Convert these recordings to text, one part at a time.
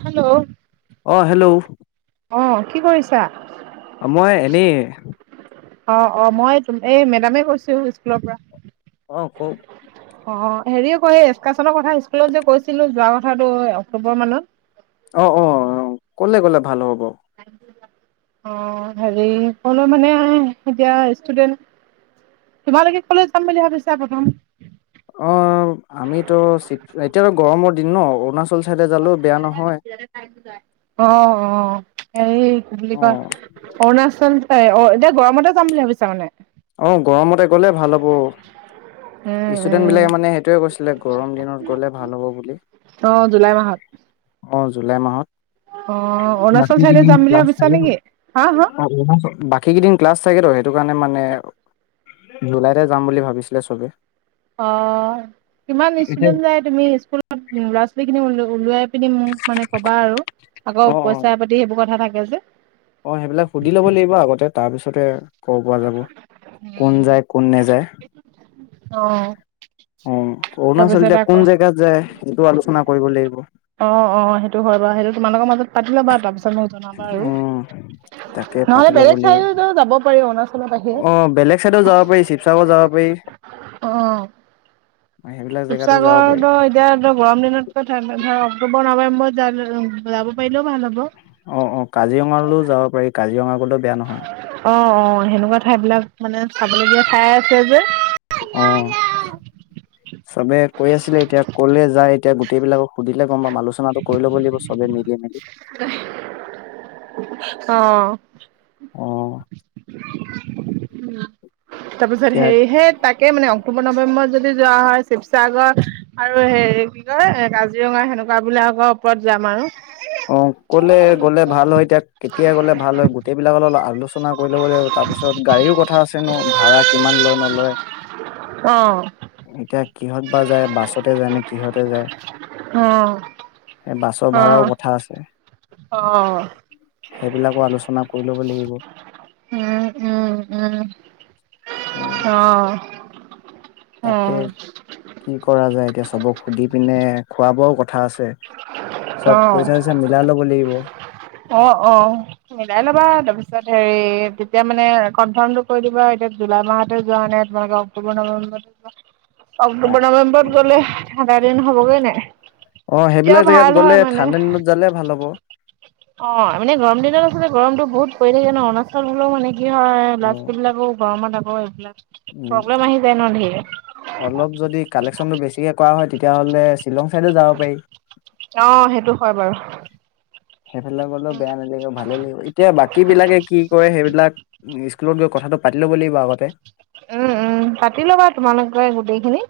Hello, অ'হেল্ল', অ'কি কৰিছা? মই এনেই অ', অ', মই এই মেডামে কৈছোঁ স্কুলৰ পৰা। অ' কোৱক। অ হেৰি কৈয়েই এক্কাচনৰ কথা স্কুলত যে কৈছিলো যোৱা কথাটো অক্টোবৰ মানত। অ', অ', অ', কোনে ক'লে ভাল নহ'ব? অ' হেৰি ক'লৈ মানে এতিয়া ষ্টুডেন্ট, তোমাৰলৈকে ক'লৈ যাম বুলি ভাবিছা প্ৰথম। অ' আমিতো এতিয়াতো গৰমৰ দিন ন অৰুণাচল চাইডে জালো বেয়া নহয় অ', অ', এই কি বুলি অ কয় অৰুণাচল? অ'এতিয়া গৰমতে যাম বুলি ভাবিছা মানে? অও। গৰমতে গ'লে ভাল হ'ব। উম ষ্টুডেন্ট উম বিলাকে মানে সেইটোয়ে কৈছিলে গৰম দিনত গলে ভাল হ'ব বুলি। অ জুলাই মাহত অ জুলাই মাহত। অ অৰুণাচল বাকী চাইডে কেইদিন যাম বুলি ক্লাছ ভাবিছা থাকিব নেকি হা হা [inaudible] বাকী কেইদিন ক্লাছ থাকে ত সেইটো কাৰণে মানে জুলাইতে যাম বুলি ভাবিছিলে চবে। অ' কিমান ষ্টুডেন্ট যাই তুমি স্কুলত ল'ৰা ছোৱালীখিনি ওলোৱা ওলোৱাই পিনি মোক মানে ক'বা আৰু। অ আকৌ অ পইচা পাতিৰ সেইবোৰ কথা থাক [unintelligible] অ' সেইবিলাক সুধি ল'ব লাগিব আগতে, তাৰপিছতে ক'ব পৰা যাব, কোন যায় কোন নেযায়। অ। অঁ' অৰুণাচল তাৰপিছত এতিয়া আকৌ কোন জেগাত যায় সেইটো আলোচ আলোচনা কৰিব লাগিব। অ অ সেইটো হয় বাৰু সেইটো তোমালোকৰ মাজত পাতি ল'বা তাৰপিছত মোক জনাবা আৰু উম তাকে নহলে পাতি ল'ব বেলেগ লাগিব চাইডটো যাব পাৰি অৰুণা অ বেলেগ চাইডো যাব পাৰি শিৱসাগৰ যাব পাৰি অহ সেইবিলাক জেগাতো যাব পাৰি শিৱসাগৰোটো এতিয়া তই গৰম দিনত তোৰ ধৰক অক্টোবৰ নৱেম্বৰত যা যাব পাৰিলেও ভাল হ'ব। অহ, অহ, কাজিৰঙালৈও যাব পাৰি কাজিৰঙা গ'লেও বেয়া নহয়। অ', অ', সেনেকুৱা ঠাই বিলাক মানে চাবলগীয়া ঠাই আছে যে। অ', চবে কৈ আছিলে এতিয়া ক'লে যায় এতিয়া গোটেই বিলাকক সুধিলে গম পাম আলোচনাটো কৰি ল'ব লাগিব। চবে মিলি মিলি। অহ। অহ। উম। তাৰপিছত এতিয়া সেয়েহে তাকে মানে অক্টোবৰ নৱেম্বৰ যদি যোৱা হয় শিৱসাগৰ আৰু হেৰি কি কয় কাজিৰঙা সেনেকুৱা বিলাকৰ ওপৰত যাম আৰু। [inaudible] সকলোৱে গ'লে ভাল হয় এতিয়া কেতিয়া গ'লে ভাল হয় গোটেই বিলাকৰ লগত আলোচনা কৰি ল'ব লাগিব তাৰ পিছত গাড়ীও কথা আছে ন' ভাড়া কিমান লয় নলয়, অ', এতিয়া কিহত বা যায় বাছতে যায় নে কিহতে যায়, এ বাছ ভাড়াও কথ অহ, সেইবিলাকো আলোচনা কৰি ল'ব লাগিব উম, উম, উম। উম অহ। তাকে কি কৰা যায় এতিয়া চবক সুধি পিনে খোৱা বোৱাও ক অ', মিলাই ল'ব লাগিব অ', অ' মিলাই লবা তাৰপিছত হেৰি তেতিয়া মানে কনফাৰ্মটো কৰি দিবা এতিয়া জুলাই মাহতে যোৱা নে তোমালোকে অক্টোবৰ নৱেম্বৰতে যোৱা। তাক অক্টোবৰ নৱেম্বৰত গ'লে থাইলেণ্ড হ'ব গৈ নাই? অ' তেতিয়াও সেইবিলাক জেগাত ভাল গ'লে হয় মানে। ঠাণ্ডা দিনত যালে ভাল হ'ব। অ' মানে গৰম দিনত আচলতে গৰমতো বহুত পৰি থাকে ন' অৰুণাচল হলেও মানে কি হয় অ ল'ৰা ছোৱালী বিলাকো গৰমত হয় এইবিলাক উম প্ৰব্লেম আহি যায় ন ধেৰ। অলপ যদি কালেকচনটো বেছিকে কৰা হয় তে তিয়া হ'লে শ্বিলং চাইডো যাব পাৰি। অ' সেইটো হয় বাৰু। সেইফালে গ'লেও বেয়া নালাগিব ভালে লাগিব এতিয়া বাকী বিলাকে কি কয় হেইবিলাক উম স্কুলত গৈ কথাটো পাতি ল'ব লাগিব আগতে। উম উম পাতি ল'বা তোমালোকে গোটেইখিনি।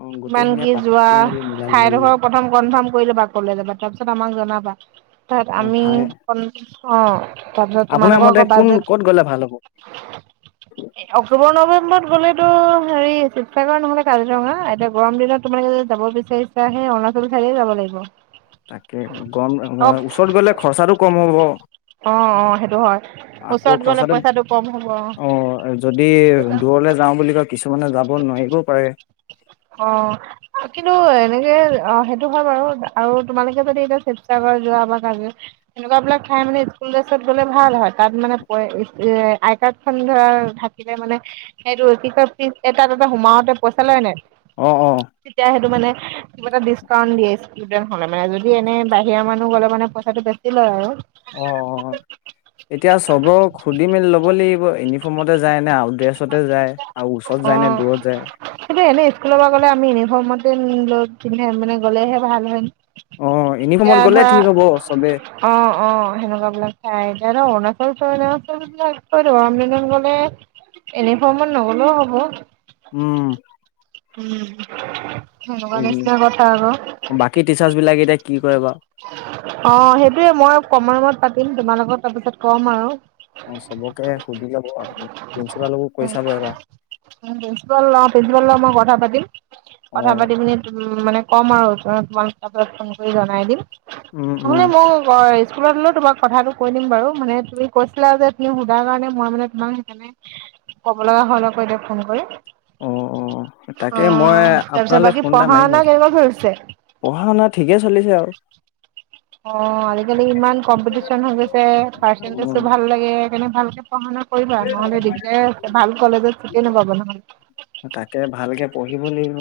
অ ইমান গোটেইখিনিয়ে কি যোৱা পাতি মেলি মিলাই ল'ব লাগিব ঠাইডোখৰ প্ৰথম কনফাৰ্ম কৰি ল'বা, ক'লেজাবা তাৰপিছত আমাক জনাবা তাৰপিত অ ঠাই আমি অ' তাৰপিছত আপোনাৰ তোমালোকৰ মতে আকৌ কোন বাজেট ক'ত গলে ভাল হ'ব? অক্টোবৰ নৱেম্বৰত গ'লেতো হেৰি শিৱসাগৰ নহ'লে কাজিৰঙা গৰম দিলনত তোমালোকে য যাব বিচাৰিছা সেই অৰুণাচল চাইডে যাব লাগিব। তাকে গম অ', ওচৰত গলে খৰচাটো কম হ'ব, অ অ সেইটো হয় আকৌ ওচৰত গ'লে খৰচাটো পইচাটো কম হ'ব অ', যদি দি দূৰলৈ যাও বুলি কয় কিছুমানে যাব নোৱাৰিবও পাৰে। অ', কিন্তু এনেকে অ', সেইটো হয় বাৰু আৰু তোমালোকে যদি এতিয়া শিৱসাগৰ যোৱা বা কাজি সেনেকুৱা বিলাক ঠাই মানে স্কুল ড্ৰেছত গলে ভাল হয়, তাত মানে এ আই কাৰ্ড খন ধৰা থাকিলে মানে সেইটো কি কয় ফিছ, তাত এটা সোমাওতে পইচা লয় নে? অ অ তেতিয়া সেইটো মানে কিবা এটা ডিচকাউণ্ট দিয়ে ষ্টুডেন্ট হলে মানে যদি এনে বাহিৰৰ মানুহ গলে মানে পইচাটো বেছি লয় আৰু। অ', অ', এতিয়া চবক সুধি মেলি ল'ব লাগিব ইউনিফৰ্মতে যায় নে আউট ড্ৰেছতে যায় আৰু ওচৰত যায় নে অ', দূৰত যায় কিন্তু এনে স্কুলৰ পৰা গ'লে আমি ইউনিফৰ্মত [unintelligible] মানে গ'লেহে ভাল হয়। অ ইউনিফৰ্মত এতিয়া গ'লে ধৰা ঠিক হ'ব চবে অ', অ', সেনেকুৱা বিলাক খাই এতিয়া অৰুণাচ [unintelligible] গৰম দিনত গলে এউনিফৰ্মত নগলেও হব। উম উম। সেনেকুৱা নিচিনাই কথা আৰু। বাকী টিচাৰ্চ বিলাকে এতিয়া কি কৰে বা অ', সেইটোয়ে মই কমন ৰুমত পাতিম তোমাৰ লগত তাৰপিছত কম আৰু অ চবকে সুধি ল'ব আপুনি প্ৰিন্সিপালকো কৈ চাব এবাৰ প্ৰিন্সিপাল অ', প্ৰিন্সিপাল লগত মই কথা পাতিম, কথা অ', পাতি পিনি মানে ক'ম আৰু [unintelligible] ফোন কৰি জনাই দিম। উম, উম, নহলে মই ভইচ স্কুলত হলেও তোমাক কথাটো কৈ দিম বাৰু, মানে তুমি কৈছিলা যে তুমি সোধা কাৰণে মই মানে তোমাক সেইকাৰণে ক'ব লগা হ'ল আকৌ এতিয়া ফোন কৰি। অ', অ', তাকে মই অ', তাৰপিছত আপোনালৈ বাকী ফোন এটা পঢ়া মাৰিম শুনা বাকী, কেনেকুৱা চলিছে? পঢ়া শুনা ঠিকে চলিছে আৰু। অ', আজিকালি ইমান কম্পিটিচন হৈ গৈছে পাৰ্চেন্টেজটো উম, ভাল লাগে কাৰণে ভালকে পঢ়া শুনা কৰিবা নহলে দিগদাৰে আছে ভাল কলেজত চিতে নাপাবা নহলে। তাকে ভালকে পঢ়িব লাগিব।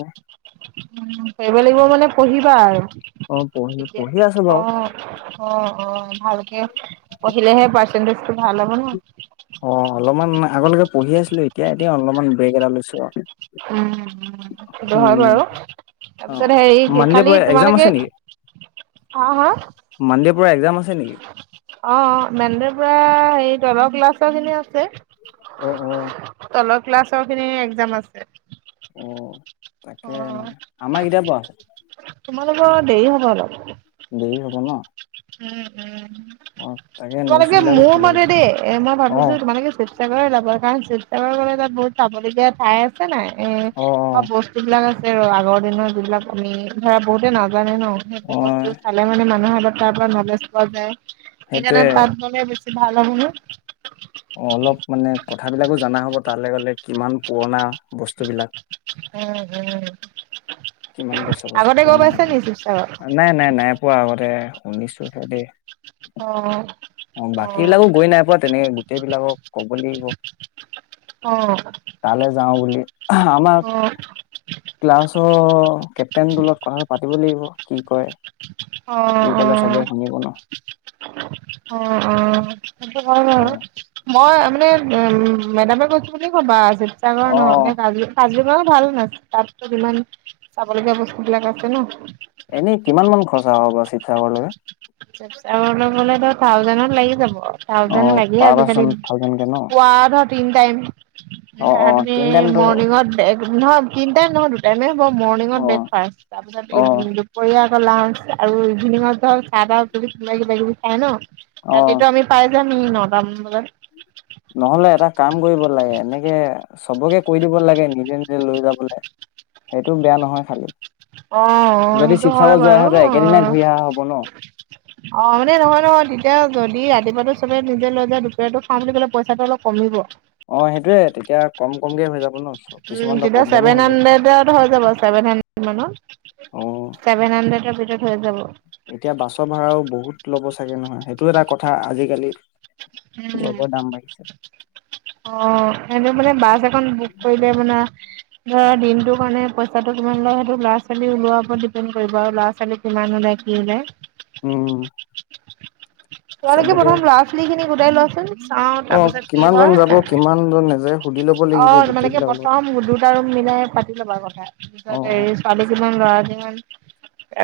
উম, পঢ়িব লাগিব মানে পঢ়িবা আৰু। অ', পঢ়ি পঢ়ি আছোঁ বাৰু অ', অ', অ', ভালকে পঢ়িলেহে পা তেন্দেচ হুই, অ', অলমান আগলৈকে পহিয়ে আছিলোঁ এতিয়া দে অলমমান ব্ৰেক এটা লৈছো ৰ উম, টো হয় বাৰু, তাপিছত অ', হেৰি কি মানডে খালি পৰা এক্সাম তোমালোকে, আছে নেকি? অ' হা? মানডেৰ পৰা এক্সাম আছে নেকি? অ', অ', মেন্দেৰ পৰা, হেৰিত অলপ ক্লাছ চাজ এনে আছে। অ-অ। তলৰ ক্লাছৰ খিনি এক্জাম আছে। এ অ, তাকে-মানে, আমাৰ কেতিয়া-পা আছে? তোমালোকৰ দেৰি হব অলপ। দেৰি হ'ব ন? উম, উম অ', তাকে নোটছ তোমালোকে বিলাকো মোৰ কেলে মতে দি পঠাইছিলে এ মই ভাবিছো অ', তোমালোকে চিপচাগৰ যাবা। [unintelligible] চিপ-চাগৰ গ'লে তাত বহুত চাবলগীয়া ঠাই আছে-নাই? এ অ', অ'। তোমাৰ বস্তু। তাগা আছে ৰ আগৰ দিনৰ যিবিলাক আমি, ধৰা বহুতে নাজ যোৱা নাই ন? সেইটো অ বস্তু চালে মানে মানুহৰ আগত তাৰপৰা নলেজ পোৱা যায়। সেইটোৱে সেইকাণে তাত গ'লে বেছ এত্ ভাল হ'বনে? অ' অলপ মানে কথাবিলাকো জানা হ'ব তালে গ'লে কিমান পুৰণা? বস্তুবিলাক। উম-উম কিমান বছ-বছ পোৱা নাই নি বোলো, শিৱসাগৰ? আ' নাই-নাই-নাই পোৱা আগতে, শুনিছো। হব দে। অহ, অ' বাকী বিলাকো গৈ নাই পোৱা তেনেকে গোটেই বিলাকক ক'ব লাগিব। অ', তা'লে যাওঁ বুলি। অ ক্লাছ, কেপটেনটো লগত কথাটো পাতিব লাগিব, কি কৰে? সি ক'লে অ', চবে অ'। শুনিব ন। অ', অ', সেইটো হয় অ বাৰু, মই এনে নে মে-মেডামে কৈছো বুলি কব জেত সাগৰ অ ন মে কাজু-কাজুক ন ভাল হয় তাট তো ইমান চাব লগগীয়া বস্তু বিলাক আছে ন। এনেই কিমান মান খৰচা হ'ব শিবসাগৰলৈ। চাবলে গলেতো থাউজেণ্ডত লাগি যাব। অ থাউজেন লাগেই পাৰ আজিকালি। পাৰ্চন থাউজেণ্ডকে ন তিন টাইম অ ধৰা অ তুমি তিনি টাইমটো মৰ্নিংত নহয় তিনি টাইম নহয় দুটাই মে হব মৰ্নিংত অ ব্ৰেকফাষ্ট তাৰপিছত অ দুপৰীয়া লান্স আৰু ইভিনিঙত ধৰ চাহ তাহ কিবা কিবা কিবি খায় ন অ ৰাতিটো আমি পাই নটা মান বজাত নহলে এটা কাম কৰিব লাগে এনেকে চবকে কৈ দিব লাগে নিজে নিজে লৈ যাবলে সেইটো বেয়া নহয় খালী অ সেইটো হয় বাৰু অ একেদিনাই ঘূৰি অহা হ'ব ন অ মানে নহয় নহয় তেতিয়া যদি ৰাতিপুৱাটো চবে নিজে লৈ যায় দুপৰিয়া টো খাওঁ বুলি ক'লে পইচাটো অলপ কমিব অ', সেইটোৱে তেতিয়া কম কমকে হৈ যাব ন' উম কিছুমানটো তেতিয়া প্ৰব্লেমো ছেভেন হৈ যায়। হাণ্ড্ৰেডত হৈ যাব ছেভেন হাণ্ড্ৰেড মানত অ ছেভেন হাণ্ড্ৰেডৰ ভিতৰত হৈ যাব। এতিয়া বাছৰ ভাড়াও বহুত ল'ব চাগে নহয় সেইটো এটা কথা আজিকালি। উম চবৰ দাম বাঢ়িছে। অ', এনে মানে বাছ এখন বুক কৰিলে মানে ধৰা দিনটোৰ কাৰণে পইচাটো কিমান লয় সেইটো ল'ৰা-ছোৱালী ওলোৱাৰ ওপৰত ডিপেণ্ড কৰিব আৰু ল'ৰা-ছোৱালী কিমান কি ওলাই ওলায় কি ওলাই। উম। তেওঁলোকে চবকে প্ৰথম লৰা-ছোৱালীখিনিক গোটাই লোৱাচোন। চাওঁ অ তাৰপিছত কি কিমান জন হয় যাব কিমান জন নাযায় সুধি ল'ব লাগিব অ', গোটেই তোমালেোকে বিলাকৰ লগত প্ৰথম দুটা ৰুম মিলাই পাতি ল'বা কথা, তাত অ অ হেৰি ছোৱালী কিমান, ল'ৰা কিমান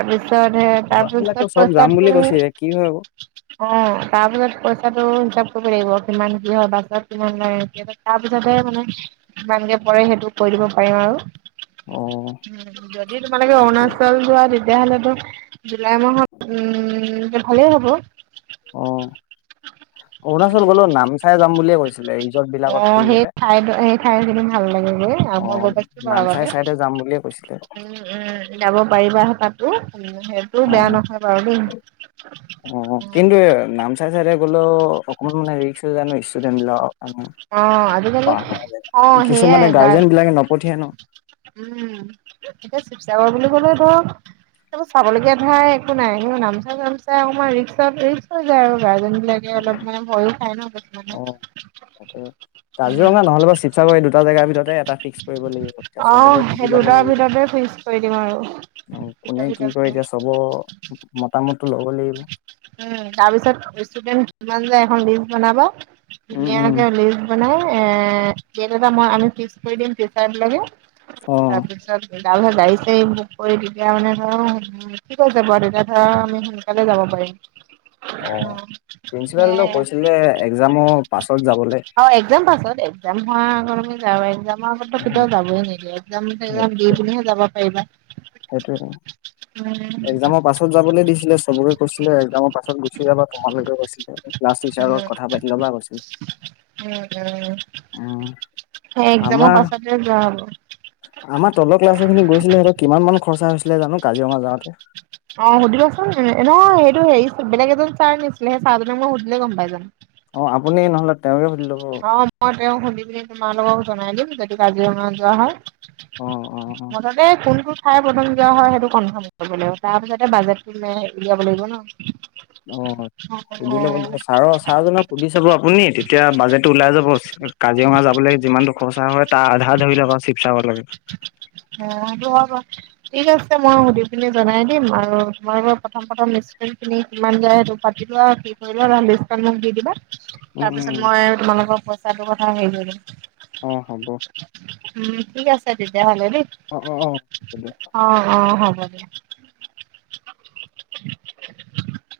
এবিধ হয় দে, ল'ৰাবিলাকতো তাৰপিছত চব যাম বুলি পইচাটো কৈছিলে কি হয় আকৌ অ', তাৰপিছত পইচাটো হিচাপ কৰিব লাগিব কিমান কি হয়, বাছত কিমান লয় তাৰ পিছতে মানে কিমানকে পৰে সেইটো কৰি দিব পাৰিম আৰু। অ উম, যদি তোমালোকে তাকে অৰুণাচল যোৱা তে তেতিয়াহ'লেটো জুলাই মাহত উম, ভালেই হ'ব। অ অৰুণাচল গ'লো নামচাই যাম বুলিয়ে কৈছিলে ৰিজৰ্ট বিলাকত আহ সেই ফুৰিবলে ঠাইত সেই ঠাইখিনি ভাল লাগিব অ মই গৈছ বাও নামচাই আগতে চাইডে যাম বুলিয়ে কৈছিলে উম উম যাব পাৰিবা হয় তাতো টো অ বেয়া নহয় বাৰু দেই অ কিন্তু নাম চাই চাইদে গলো অকনমান মানে ৰিস্ক হৈ যায় ন ষ্টোডেন বিলাক অ আজিকালি অ কিছুমানে সেইয়াই গাৰ গাৰ্জেন বিলাকে নপঠিয়াই ন উম এতিয়া শিৱসাগৰ বোলি কলে ধৰ ত চাবলগীয়া ধৰা একো নাই নামচা চামচা অকমান ই-ৰিক্সতে [unintelligible] গাৰ্জেনবিলাকে অলপ মানে ভয়য়ো খাই ন। অ [unintelligible] উম কাজিৰঙা নহলে বা শিৱসাগৰ এই দুটা জাগাৰ ভিতৰতে এটা ফিক্স কৰিব লাগিব এতিয়া অ চবকে সুধি সেই লব দুটাৰ লাগিব ভিতৰতে ফিক্স কৰি দিম আৰু দুটাৰ কোনে কি ভিতৰত কৰে এতিয়া চবৰ মতামতটো লব লাগিব। ইমান যায় এখন লিষ্ট বনাবা। উম, উম। ধুনীয়াকে লিষ্ট বনাই এ ডেট এটা মই আমি ফিক্স কৰি দিম টিচাৰ বিলাকে। অ তাৰপিছত গাড়ী চাঢ়ি বুক কৰি তেতিয়া মানে মোৰ ঠিক আছে বাৰু তেতিয়া ধৰাআমি সোনকালে যাব পাৰিম। অ', প্ৰিন্সিপালটো সেয়াই কৈছিলে একজামৰ পাছত যাব অ', এক্সাম পছতেই। [unintelligible] মাহতে কেতিয়াও যাবই নিদিয়ে। এক্সাম সেকজাম দি পিনিহে যাবা পাৰিবা। এক্সাজামৰ পাছত যাবলৈ দিছিলে চবকে কৈছিলে একজামৰ পাছত গুচি যাবা তোমালোকে কৈছিলে ক্লাছ টিচাৰ লগত কথা পাতি লবা কৈছে। সেই এক্জামৰ আমাৰ পাছতে যোৱা হ'ব। আমাৰ তলৰ ক্লাছৰ খিনি গৈছিলে সিহঁতৰ কিমান মান খৰচা হৈছিলে জানো কাজিৰ যোৱাত। [inaudible] অ', সুধিবাচোন ন সেইটো হেৰি বেলেগ এজন চাৰ নিছিলে সেই চাৰজক মই সুধিলে গম পাই যাম। অ', আপুনি নহলে তেওঁকে সুধি ল'ব অ', ম তেওঁ সুধি পিনি তোমালোকক জনাই দিম যদি কাজিৰঙাত যোৱা হয়। অ অ মুঠতে কোন কোন? ঠাই প্ৰথম দিয়া হয় সেইটো কনফাৰ্ম কৰিব লাগিব তাৰ পিছতে বাজেটটো উলিয়াব লাগিব ন। অ', সুধি লব লাগে ছাৰ ছাৰজনক সুধি চাব আপুনি তেতিয়া বাজেট টো ওলাই যাব কাজিৰঙা যাবলৈ যিমানটো খৰচা হয় তাৰ আধা ধৰি লওক আৰু শিৱসাগৰলৈকে। অ', সেইটো হয় ঠিক আছে মই সুধি পিনি জনাই দিম আৰু তোমাৰৰ প্ৰথম প্ৰথম লিষ্ট খিনি কিমান যায় সেইটো পাতি লোৱা আৰু [unintelligible] মোক দি দিবা। উম তাৰপিছত উম মই হ'ব পইচাটোৰ কথা হেৰি কৰি ল'ম। অ, হ'ব। উম, ঠিক আছে তেতিয়া হ'লে। দেই অ অ অ হ'ব দিয়ক অহ, অহ হ'ব। [inaudible]